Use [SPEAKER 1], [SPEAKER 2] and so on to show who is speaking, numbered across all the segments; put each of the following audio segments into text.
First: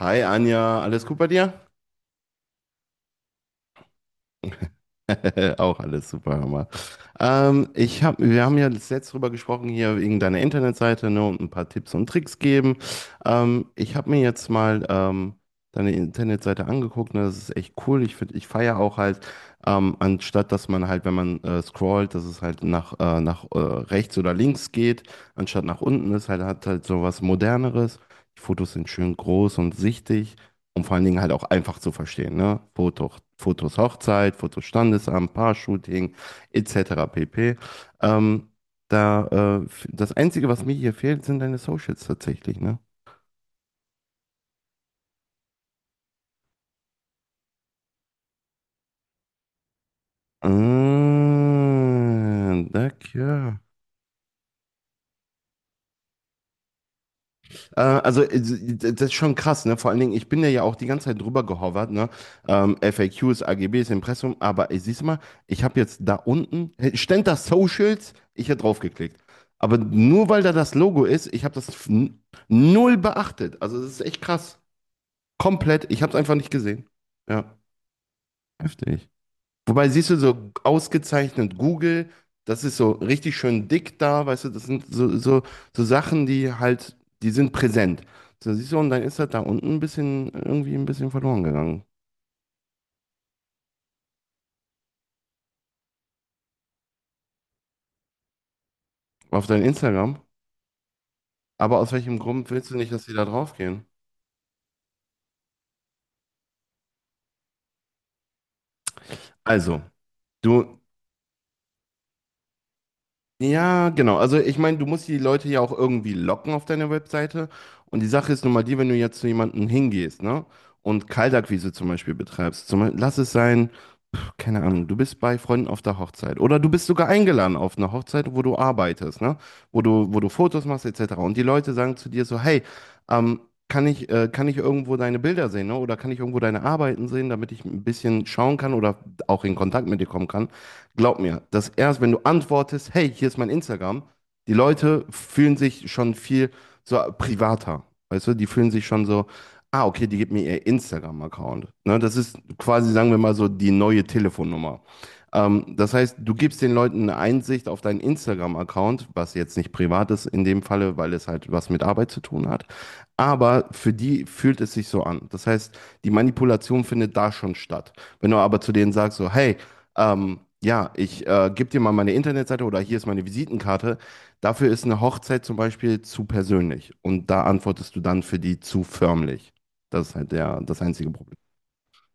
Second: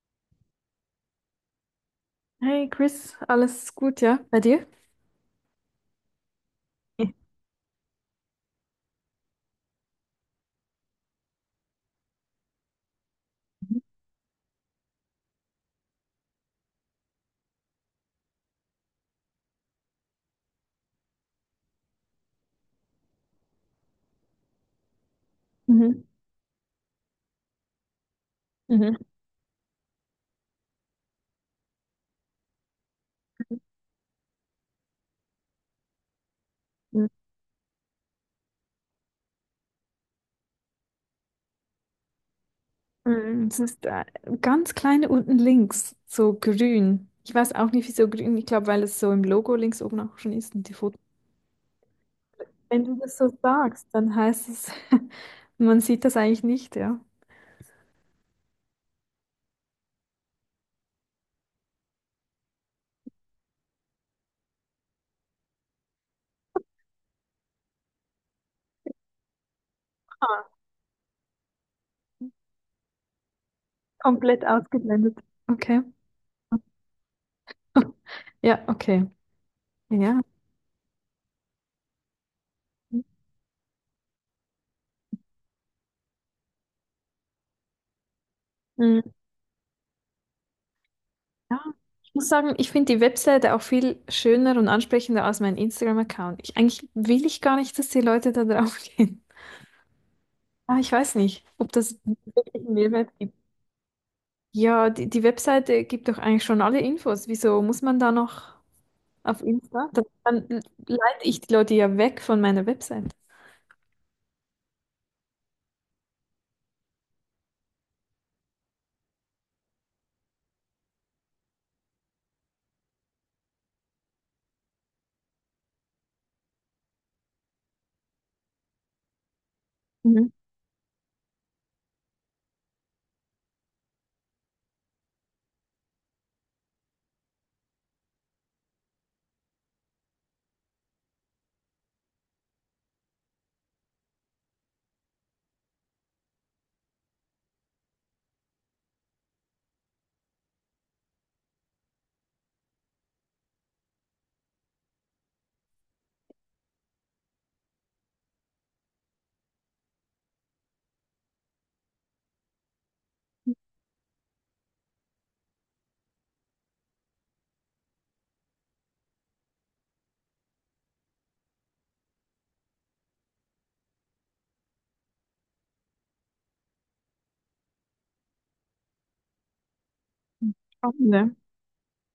[SPEAKER 1] Hi Anja, alles gut bei dir?
[SPEAKER 2] Hey Chris, alles gut, ja? Bei dir?
[SPEAKER 1] Auch alles super, Hammer.
[SPEAKER 2] Ja.
[SPEAKER 1] Wir haben ja letzt drüber gesprochen, hier wegen deiner Internetseite, ne, und ein paar Tipps und Tricks geben. Ich habe mir jetzt mal deine Internetseite angeguckt, ne, das ist echt cool. Ich finde, ich feiere auch halt, anstatt dass man halt, wenn man scrollt, dass es halt nach, rechts oder links geht, anstatt nach
[SPEAKER 2] Mhm.
[SPEAKER 1] unten ist, halt hat halt so was Moderneres. Die Fotos sind
[SPEAKER 2] Mhm.
[SPEAKER 1] schön groß und sichtig. Und vor allen Dingen halt auch einfach zu verstehen, ne? Fotos Hochzeit, Fotos Standesamt, Paar-Shooting, etc.
[SPEAKER 2] Mhm.
[SPEAKER 1] pp. Ähm, da, äh, das Einzige, was mir hier fehlt, sind deine Socials tatsächlich, ne?
[SPEAKER 2] Mm, es ist ganz kleine unten links, so grün. Ich weiß auch nicht, wieso grün. Ich glaube, weil es so im Logo links oben auch schon
[SPEAKER 1] Ah,
[SPEAKER 2] ist und die Fotos. Wenn du das so
[SPEAKER 1] danke.
[SPEAKER 2] sagst, dann heißt es, man sieht das eigentlich nicht, ja?
[SPEAKER 1] Also, das ist schon krass, ne? Vor allen Dingen, ich bin da ja auch die ganze Zeit drüber gehovert, ne? FAQs, AGBs, Impressum, aber ey, siehst du mal, ich habe jetzt da unten, hey, stand da Socials, ich hätte draufgeklickt. Aber nur weil
[SPEAKER 2] Ah,
[SPEAKER 1] da das Logo ist, ich habe das null beachtet. Also, das ist echt
[SPEAKER 2] komplett
[SPEAKER 1] krass.
[SPEAKER 2] ausgeblendet. Okay.
[SPEAKER 1] Komplett, ich habe es einfach nicht gesehen. Ja,
[SPEAKER 2] Ja, okay.
[SPEAKER 1] heftig. Wobei, siehst du,
[SPEAKER 2] Ja.
[SPEAKER 1] so ausgezeichnet Google, das ist so richtig schön dick da, weißt du, das sind so Sachen, die halt, die sind präsent. So, siehst du, und dann
[SPEAKER 2] Mhm.
[SPEAKER 1] ist das da unten ein bisschen, irgendwie ein bisschen verloren
[SPEAKER 2] Ja,
[SPEAKER 1] gegangen.
[SPEAKER 2] ich muss sagen, ich finde die Webseite auch viel schöner und ansprechender als mein Instagram-Account. Ich, eigentlich will ich gar nicht, dass die Leute da drauf gehen.
[SPEAKER 1] Auf dein Instagram.
[SPEAKER 2] Aber ich weiß nicht, ob
[SPEAKER 1] Aber aus
[SPEAKER 2] das
[SPEAKER 1] welchem Grund
[SPEAKER 2] wirklich
[SPEAKER 1] willst
[SPEAKER 2] einen
[SPEAKER 1] du nicht, dass
[SPEAKER 2] Mehrwert
[SPEAKER 1] die da
[SPEAKER 2] gibt.
[SPEAKER 1] drauf gehen?
[SPEAKER 2] Ja, die Webseite gibt doch eigentlich schon alle Infos. Wieso muss man da noch auf
[SPEAKER 1] Also,
[SPEAKER 2] Insta? Das- Dann
[SPEAKER 1] du
[SPEAKER 2] leite ich die Leute ja weg von meiner Webseite.
[SPEAKER 1] Ja, genau. Also ich meine, du musst die Leute ja auch irgendwie locken auf deiner Webseite. Und die Sache ist nun mal die, wenn du jetzt zu jemandem hingehst, ne? Und Kaltakquise zum Beispiel betreibst. Zum Beispiel, lass es sein, keine Ahnung, du bist bei Freunden auf der Hochzeit. Oder du bist sogar eingeladen auf eine Hochzeit, wo du arbeitest, ne? Wo du
[SPEAKER 2] Mhm.
[SPEAKER 1] Fotos machst, etc. Und die Leute sagen zu dir so, hey, ähm, kann ich irgendwo deine Bilder sehen, ne? Oder kann ich irgendwo deine Arbeiten sehen, damit ich ein bisschen schauen kann oder auch in Kontakt mit dir kommen kann? Glaub mir, dass erst, wenn du antwortest, hey, hier ist mein Instagram, die Leute fühlen sich schon viel so privater. Weißt du, die fühlen sich schon so, ah, okay, die gibt mir ihr Instagram-Account. Ne, das ist quasi, sagen wir mal so, die neue Telefonnummer. Das heißt, du gibst den Leuten eine Einsicht auf deinen Instagram-Account, was jetzt nicht privat ist in dem Falle, weil es halt was mit Arbeit zu tun hat. Aber für die fühlt es sich so an. Das heißt, die Manipulation findet da schon statt. Wenn du aber zu denen sagst, so, hey, ja, ich gebe dir mal meine Internetseite oder hier ist meine Visitenkarte. Dafür ist eine Hochzeit zum Beispiel zu persönlich. Und da antwortest du dann für die zu förmlich. Das ist halt das einzige
[SPEAKER 2] Spannend,
[SPEAKER 1] Problem.
[SPEAKER 2] ne?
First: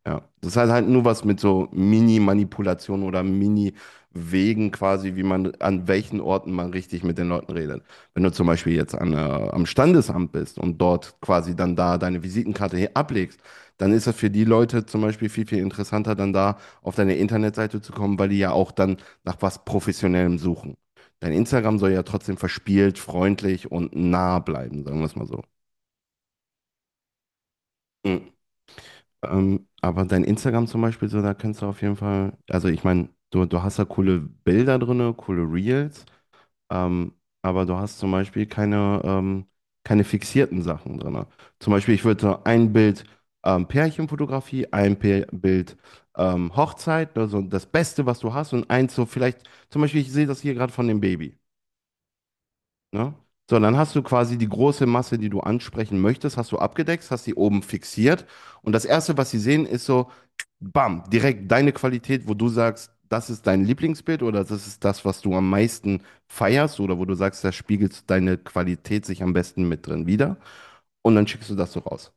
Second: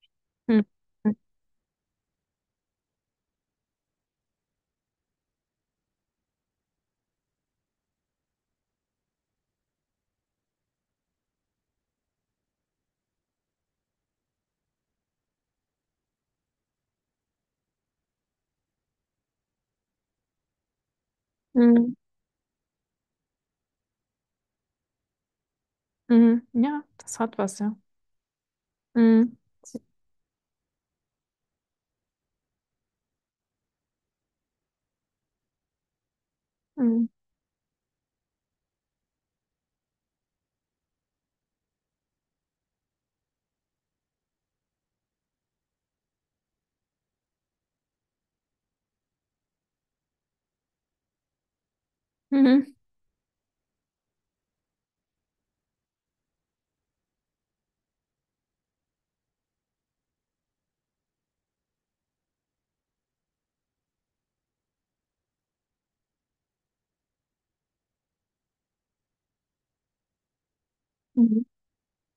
[SPEAKER 1] Ja, das
[SPEAKER 2] Mhm.
[SPEAKER 1] hat halt nur was mit so Mini-Manipulationen oder Mini-Wegen quasi, wie man, an welchen Orten man richtig mit den Leuten redet. Wenn du zum Beispiel jetzt am Standesamt bist und dort quasi dann da deine Visitenkarte ablegst, dann ist das für die Leute zum Beispiel viel, viel interessanter, dann da auf deine Internetseite zu kommen, weil die ja auch dann nach was Professionellem suchen. Dein Instagram soll
[SPEAKER 2] Mhm.
[SPEAKER 1] ja trotzdem verspielt, freundlich und nah bleiben, sagen wir es mal so.
[SPEAKER 2] Mhm. Ja, das hat was, ja.
[SPEAKER 1] Mhm.
[SPEAKER 2] Mhm.
[SPEAKER 1] Aber dein Instagram zum Beispiel, so, da kannst du auf jeden Fall, also ich meine, du hast da coole Bilder drinne, coole Reels,
[SPEAKER 2] Mhm.
[SPEAKER 1] ähm, aber du hast zum Beispiel keine fixierten Sachen drinne. Zum Beispiel, ich würde so ein Bild Pärchenfotografie, ein Pär Bild Hochzeit, also das Beste, was du hast, und eins so vielleicht, zum Beispiel, ich sehe das hier gerade von dem Baby.
[SPEAKER 2] Mhm.
[SPEAKER 1] Ne? So, dann hast du quasi die große Masse, die du ansprechen möchtest, hast du abgedeckt, hast die oben fixiert. Und das Erste, was sie sehen, ist so, bam, direkt deine Qualität, wo du sagst, das ist dein Lieblingsbild oder das ist das, was du am meisten feierst oder wo du sagst, da spiegelt deine Qualität sich am besten mit drin wider. Und dann schickst du das so raus.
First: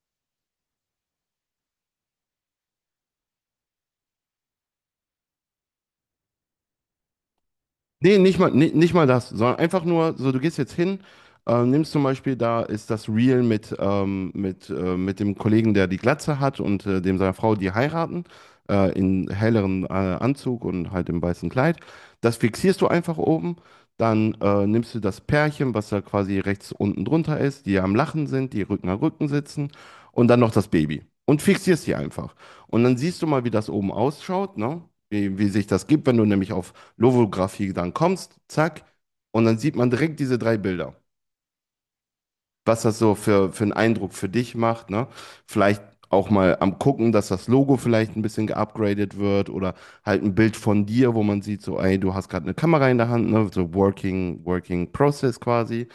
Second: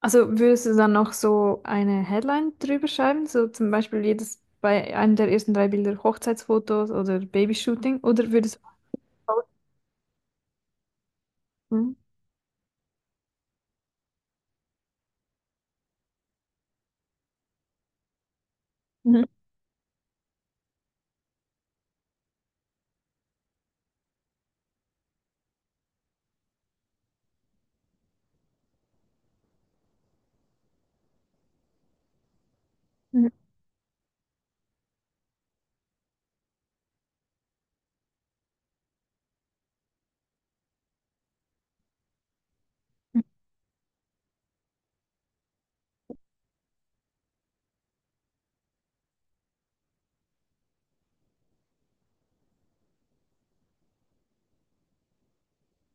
[SPEAKER 2] Also würdest du dann noch so eine Headline drüber schreiben? So zum Beispiel jedes bei einem der ersten drei Bilder Hochzeitsfotos oder Babyshooting? Oder würdest
[SPEAKER 1] Nee, nicht mal das, sondern einfach nur, so du gehst jetzt hin,
[SPEAKER 2] du.
[SPEAKER 1] nimmst
[SPEAKER 2] Mhm.
[SPEAKER 1] zum Beispiel, da ist das Reel mit dem Kollegen, der die Glatze hat und dem seiner Frau, die heiraten, in
[SPEAKER 2] Mhm.
[SPEAKER 1] helleren Anzug und halt im weißen Kleid. Das fixierst du einfach oben, dann nimmst du das Pärchen, was da quasi rechts unten drunter ist, die am Lachen sind, die Rücken an Rücken sitzen und dann noch das Baby und fixierst sie einfach. Und dann siehst du
[SPEAKER 2] Mhm.
[SPEAKER 1] mal, wie das oben ausschaut, ne? Wie sich das gibt, wenn du nämlich auf Lovographie dann kommst, zack, und dann sieht man direkt diese drei Bilder. Was das so für einen Eindruck für dich macht, ne? Vielleicht auch mal am gucken, dass das Logo vielleicht ein bisschen geupgradet wird oder halt ein Bild von dir, wo man sieht, so, ey, du hast gerade eine Kamera in der Hand, ne? So Working, Working Process quasi.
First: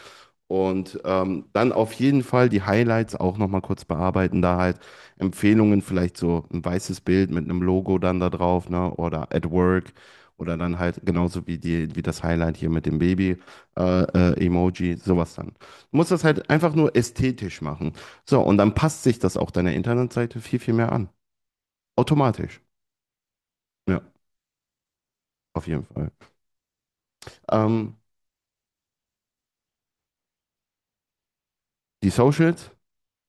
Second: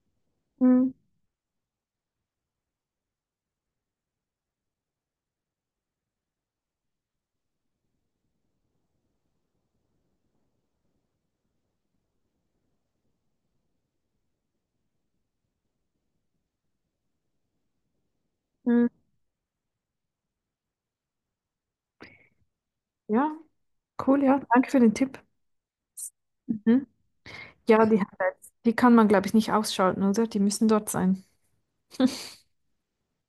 [SPEAKER 2] Mhm.
[SPEAKER 1] Und dann auf jeden Fall die Highlights auch nochmal kurz bearbeiten, da halt Empfehlungen, vielleicht so ein weißes Bild mit einem Logo dann da drauf, ne? Oder at work. Oder dann halt genauso wie die, wie das Highlight hier mit dem Baby äh, Emoji, sowas dann. Du musst das halt einfach nur ästhetisch machen. So, und dann
[SPEAKER 2] Mhm.
[SPEAKER 1] passt sich das auch deiner Internetseite viel, viel mehr an. Automatisch.
[SPEAKER 2] Ja,
[SPEAKER 1] Ja,
[SPEAKER 2] cool, ja. Danke für den Tipp.
[SPEAKER 1] auf jeden Fall.
[SPEAKER 2] Mhm. Ja,
[SPEAKER 1] Ähm,
[SPEAKER 2] die Highlights, die kann man, glaube ich, nicht ausschalten, oder? Die müssen dort sein.
[SPEAKER 1] die Socials,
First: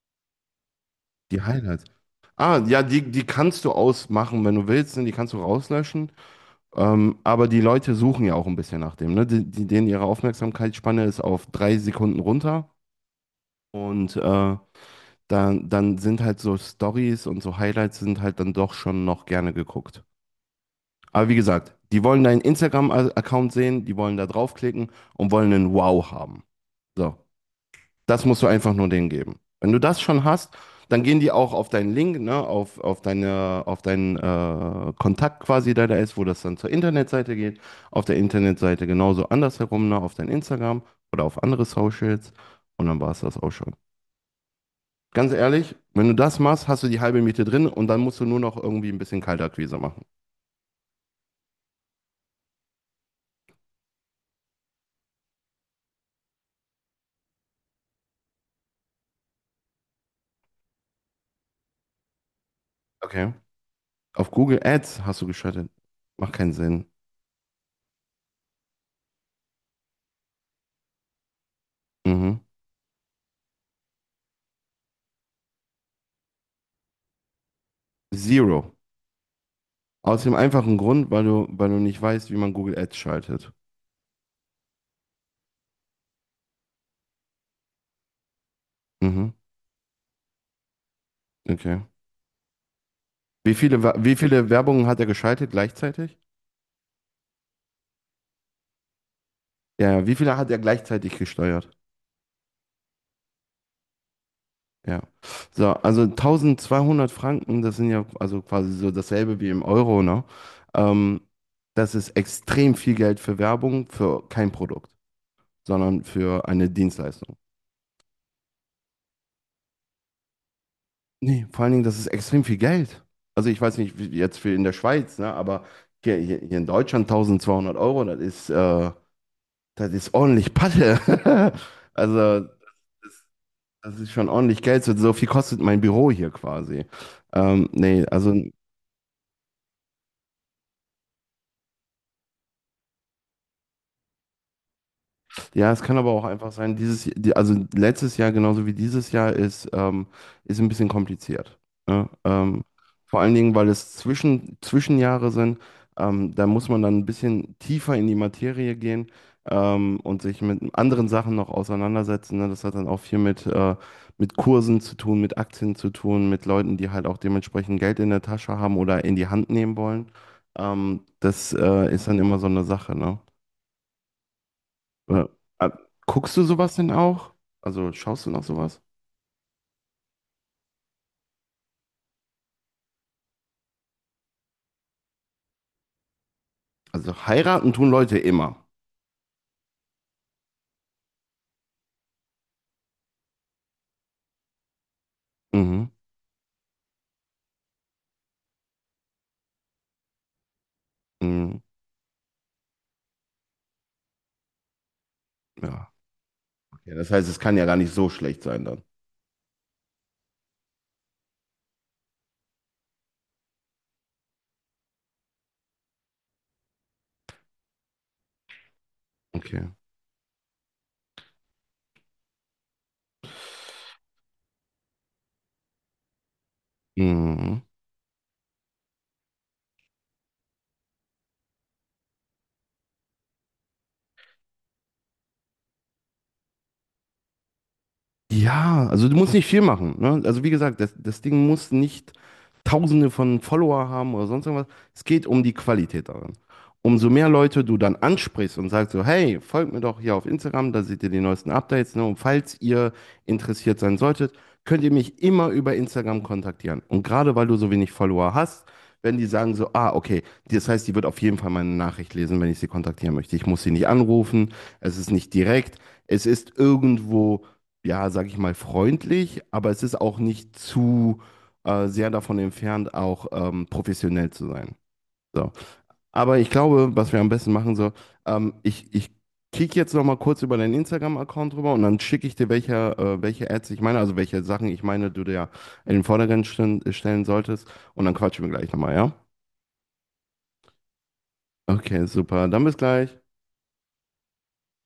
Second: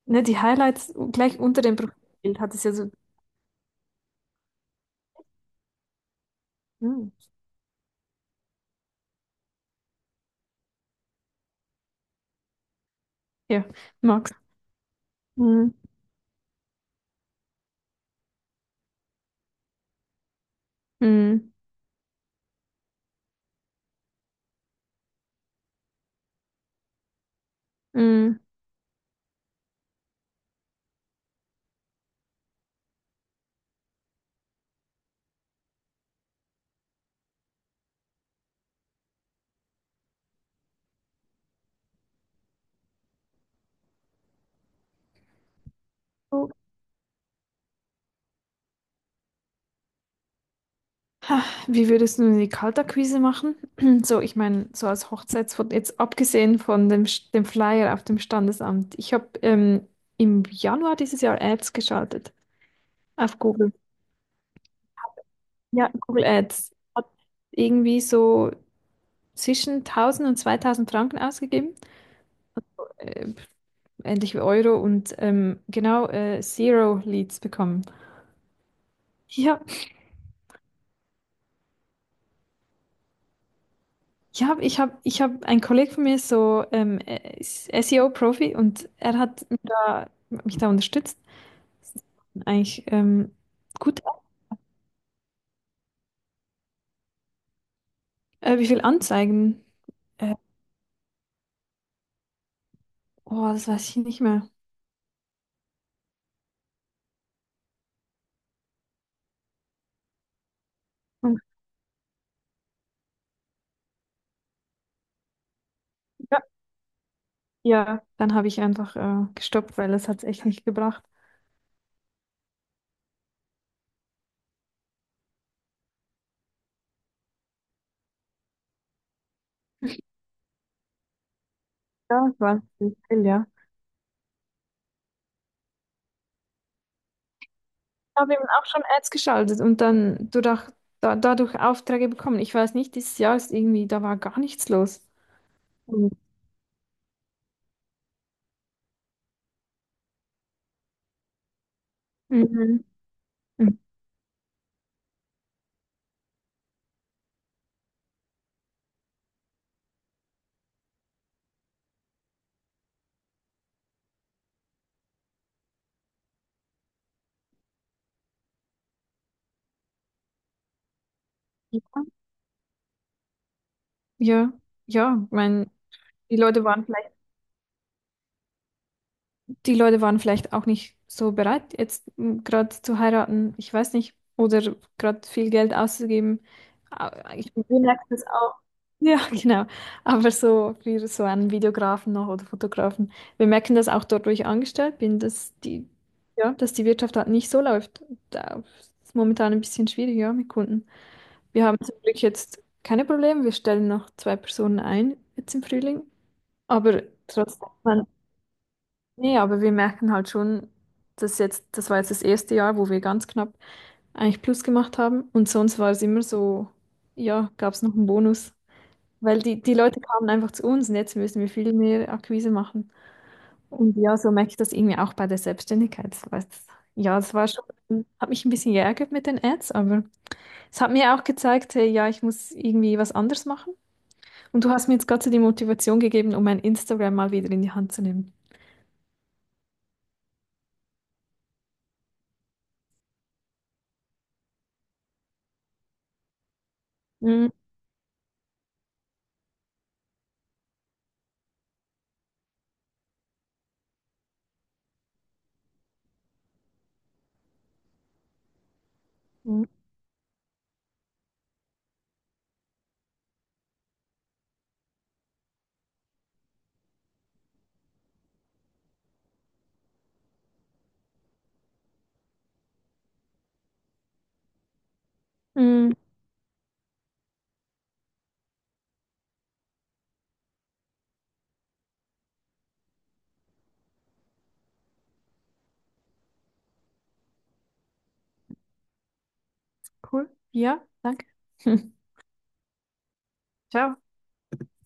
[SPEAKER 2] Ne, die Highlights gleich
[SPEAKER 1] die
[SPEAKER 2] unter dem
[SPEAKER 1] Highlights.
[SPEAKER 2] Profilbild hat
[SPEAKER 1] Ah,
[SPEAKER 2] es ja
[SPEAKER 1] ja,
[SPEAKER 2] so.
[SPEAKER 1] die kannst du ausmachen, wenn du willst, ne? Die kannst du rauslöschen.
[SPEAKER 2] Mhm.
[SPEAKER 1] Aber die Leute suchen ja auch ein bisschen nach dem, ne? Denen ihre Aufmerksamkeitsspanne ist auf 3 Sekunden runter
[SPEAKER 2] Ja,
[SPEAKER 1] und
[SPEAKER 2] Max.
[SPEAKER 1] dann,
[SPEAKER 2] Mhm.
[SPEAKER 1] dann sind halt so Stories und so Highlights sind halt dann doch schon noch gerne geguckt. Aber wie
[SPEAKER 2] Mhm.
[SPEAKER 1] gesagt, die wollen deinen Instagram-Account sehen, die wollen da draufklicken und wollen einen Wow haben. So. Das
[SPEAKER 2] Mhm.
[SPEAKER 1] musst du einfach nur denen geben. Wenn du das schon hast, dann gehen die auch auf deinen Link, ne, auf deinen Kontakt quasi, der da ist, wo das dann zur Internetseite geht. Auf der Internetseite genauso andersherum, ne, auf dein Instagram oder auf andere Socials. Und dann war es das auch schon. Ganz ehrlich, wenn du das machst, hast du die halbe Miete drin und dann musst du nur noch irgendwie ein bisschen Kaltakquise machen.
[SPEAKER 2] Ha, wie würdest du die Kaltakquise machen? So, ich meine, so als Hochzeitsfoto, jetzt abgesehen von dem, Sch- dem Flyer auf dem Standesamt. Ich habe im Januar dieses Jahr Ads geschaltet
[SPEAKER 1] Okay.
[SPEAKER 2] auf Google.
[SPEAKER 1] Auf Google Ads hast du geschaltet.
[SPEAKER 2] Ja, Google
[SPEAKER 1] Macht keinen
[SPEAKER 2] Ads.
[SPEAKER 1] Sinn.
[SPEAKER 2] Hat irgendwie so zwischen 1000 und 2000 Franken ausgegeben,
[SPEAKER 1] Mhm.
[SPEAKER 2] äh, ähnlich wie Euro und genau Zero Leads bekommen.
[SPEAKER 1] Zero.
[SPEAKER 2] Ja,
[SPEAKER 1] Aus dem einfachen Grund, weil du nicht weißt, wie man Google Ads schaltet.
[SPEAKER 2] ich habe, ein Kollege von mir ist so ist SEO-Profi und er
[SPEAKER 1] Mhm,
[SPEAKER 2] hat mich da unterstützt.
[SPEAKER 1] okay.
[SPEAKER 2] Eigentlich
[SPEAKER 1] Wie viele, Wa-
[SPEAKER 2] gut.
[SPEAKER 1] wie viele Werbungen hat er geschaltet gleichzeitig?
[SPEAKER 2] Wie viel Anzeigen?
[SPEAKER 1] Ja, ja, wie
[SPEAKER 2] Äh,
[SPEAKER 1] viele hat er gleichzeitig gesteuert?
[SPEAKER 2] oh, das weiß ich nicht mehr.
[SPEAKER 1] Ja. So, also 1200 Franken, das sind ja also quasi so dasselbe wie im Euro, ne? Ähm,
[SPEAKER 2] Und,
[SPEAKER 1] Das ist extrem viel Geld für Werbung, für kein Produkt, sondern
[SPEAKER 2] ja,
[SPEAKER 1] für eine Dienstleistung.
[SPEAKER 2] ja, dann habe ich einfach gestoppt, weil es hat echt nicht gebracht.
[SPEAKER 1] Nee, vor allen Dingen, das ist extrem viel Geld. Also ich weiß nicht, wie jetzt für in der Schweiz, ne? Aber hier in Deutschland 1200 Euro, das ist ordentlich Patte.
[SPEAKER 2] Ja, es
[SPEAKER 1] Also.
[SPEAKER 2] war nicht viel, ja.
[SPEAKER 1] Das ist schon ordentlich Geld. So so viel kostet mein Büro hier quasi. Nee,
[SPEAKER 2] Ich
[SPEAKER 1] also.
[SPEAKER 2] habe eben auch schon Ads geschaltet und dann dadurch, dadurch Aufträge bekommen. Ich weiß nicht, dieses Jahr ist irgendwie, da war gar nichts los.
[SPEAKER 1] Ja, es kann
[SPEAKER 2] Mhm.
[SPEAKER 1] aber auch einfach sein, also letztes Jahr genauso wie dieses Jahr ist ein bisschen kompliziert. Ne?
[SPEAKER 2] Mhm.
[SPEAKER 1] Vor allen Dingen, weil es Zwischenjahre sind, da muss man dann ein bisschen tiefer in die Materie gehen und sich mit anderen Sachen noch auseinandersetzen. Ne? Das hat dann auch viel mit Kursen zu tun, mit Aktien zu tun, mit Leuten, die halt auch dementsprechend Geld in der Tasche haben oder in die Hand nehmen wollen. Das
[SPEAKER 2] Ja,
[SPEAKER 1] ist dann immer so eine Sache, ne?
[SPEAKER 2] ja,
[SPEAKER 1] Äh,
[SPEAKER 2] ja,
[SPEAKER 1] äh,
[SPEAKER 2] mein,
[SPEAKER 1] guckst
[SPEAKER 2] die
[SPEAKER 1] du
[SPEAKER 2] Leute
[SPEAKER 1] sowas
[SPEAKER 2] waren
[SPEAKER 1] denn
[SPEAKER 2] vielleicht,
[SPEAKER 1] auch? Also schaust du noch sowas?
[SPEAKER 2] die Leute waren vielleicht auch nicht so bereit, jetzt gerade zu heiraten, ich weiß nicht, oder gerade viel Geld auszugeben. Ah,
[SPEAKER 1] Also
[SPEAKER 2] ich
[SPEAKER 1] heiraten tun
[SPEAKER 2] merke
[SPEAKER 1] Leute
[SPEAKER 2] das auch.
[SPEAKER 1] immer.
[SPEAKER 2] Ja, genau. Aber so für so einen Videografen noch oder Fotografen. Wir merken das auch dort, wo ich angestellt bin, dass
[SPEAKER 1] Mhm.
[SPEAKER 2] die, ja, dass die Wirtschaft halt nicht so läuft. Da ist momentan ein bisschen schwierig, ja, mit Kunden.
[SPEAKER 1] Mhm.
[SPEAKER 2] Wir haben zum Glück jetzt keine Probleme. Wir stellen noch zwei Personen ein, jetzt im
[SPEAKER 1] Ja.
[SPEAKER 2] Frühling.
[SPEAKER 1] Okay.
[SPEAKER 2] Aber
[SPEAKER 1] Das heißt, es kann ja
[SPEAKER 2] trotzdem,
[SPEAKER 1] gar nicht
[SPEAKER 2] man,
[SPEAKER 1] so schlecht sein dann.
[SPEAKER 2] nee, aber wir merken halt schon, dass jetzt, das war jetzt das erste Jahr, wo wir ganz knapp eigentlich Plus gemacht haben. Und sonst war es immer so, ja, gab es noch einen Bonus. Weil
[SPEAKER 1] Okay.
[SPEAKER 2] die Leute kamen einfach zu uns und jetzt müssen wir viel mehr Akquise machen. Und ja, so merke ich das irgendwie auch bei der Selbstständigkeit. Das war jetzt- ja, das war
[SPEAKER 1] Mhm.
[SPEAKER 2] schon, hat mich ein bisschen geärgert mit den Ads, aber es hat mir auch gezeigt, hey, ja, ich muss irgendwie was anderes machen. Und du hast mir jetzt gerade so die Motivation gegeben, um mein Instagram mal wieder in die Hand zu nehmen.
[SPEAKER 1] Ja, also du musst nicht viel machen. Ne? Also wie gesagt, das Ding muss nicht Tausende von Follower haben oder sonst irgendwas. Es geht um die Qualität daran. Umso mehr
[SPEAKER 2] Mhm.
[SPEAKER 1] Leute du dann ansprichst und sagst so, hey, folgt mir doch hier auf Instagram, da seht ihr die neuesten Updates. Ne? Und falls ihr interessiert sein solltet, könnt ihr mich immer über Instagram kontaktieren. Und gerade weil du so wenig Follower hast, werden die sagen so, ah, okay, das heißt, die wird auf jeden Fall meine Nachricht lesen, wenn ich sie kontaktieren möchte. Ich muss sie nicht anrufen, es ist nicht direkt, es ist irgendwo ja, sag ich mal, freundlich, aber es ist auch nicht zu sehr davon entfernt, auch professionell zu sein. So.
[SPEAKER 2] Mhm.
[SPEAKER 1] Aber ich glaube, was wir am besten machen sollen, ich kicke jetzt noch mal kurz über deinen Instagram-Account rüber und dann schicke ich dir, welche Ads ich meine, also welche Sachen ich meine, du dir ja in den Vordergrund stellen solltest. Und dann quatschen wir gleich nochmal, ja?
[SPEAKER 2] Cool. Ja, danke.
[SPEAKER 1] Okay, super. Dann bis gleich.
[SPEAKER 2] Ciao.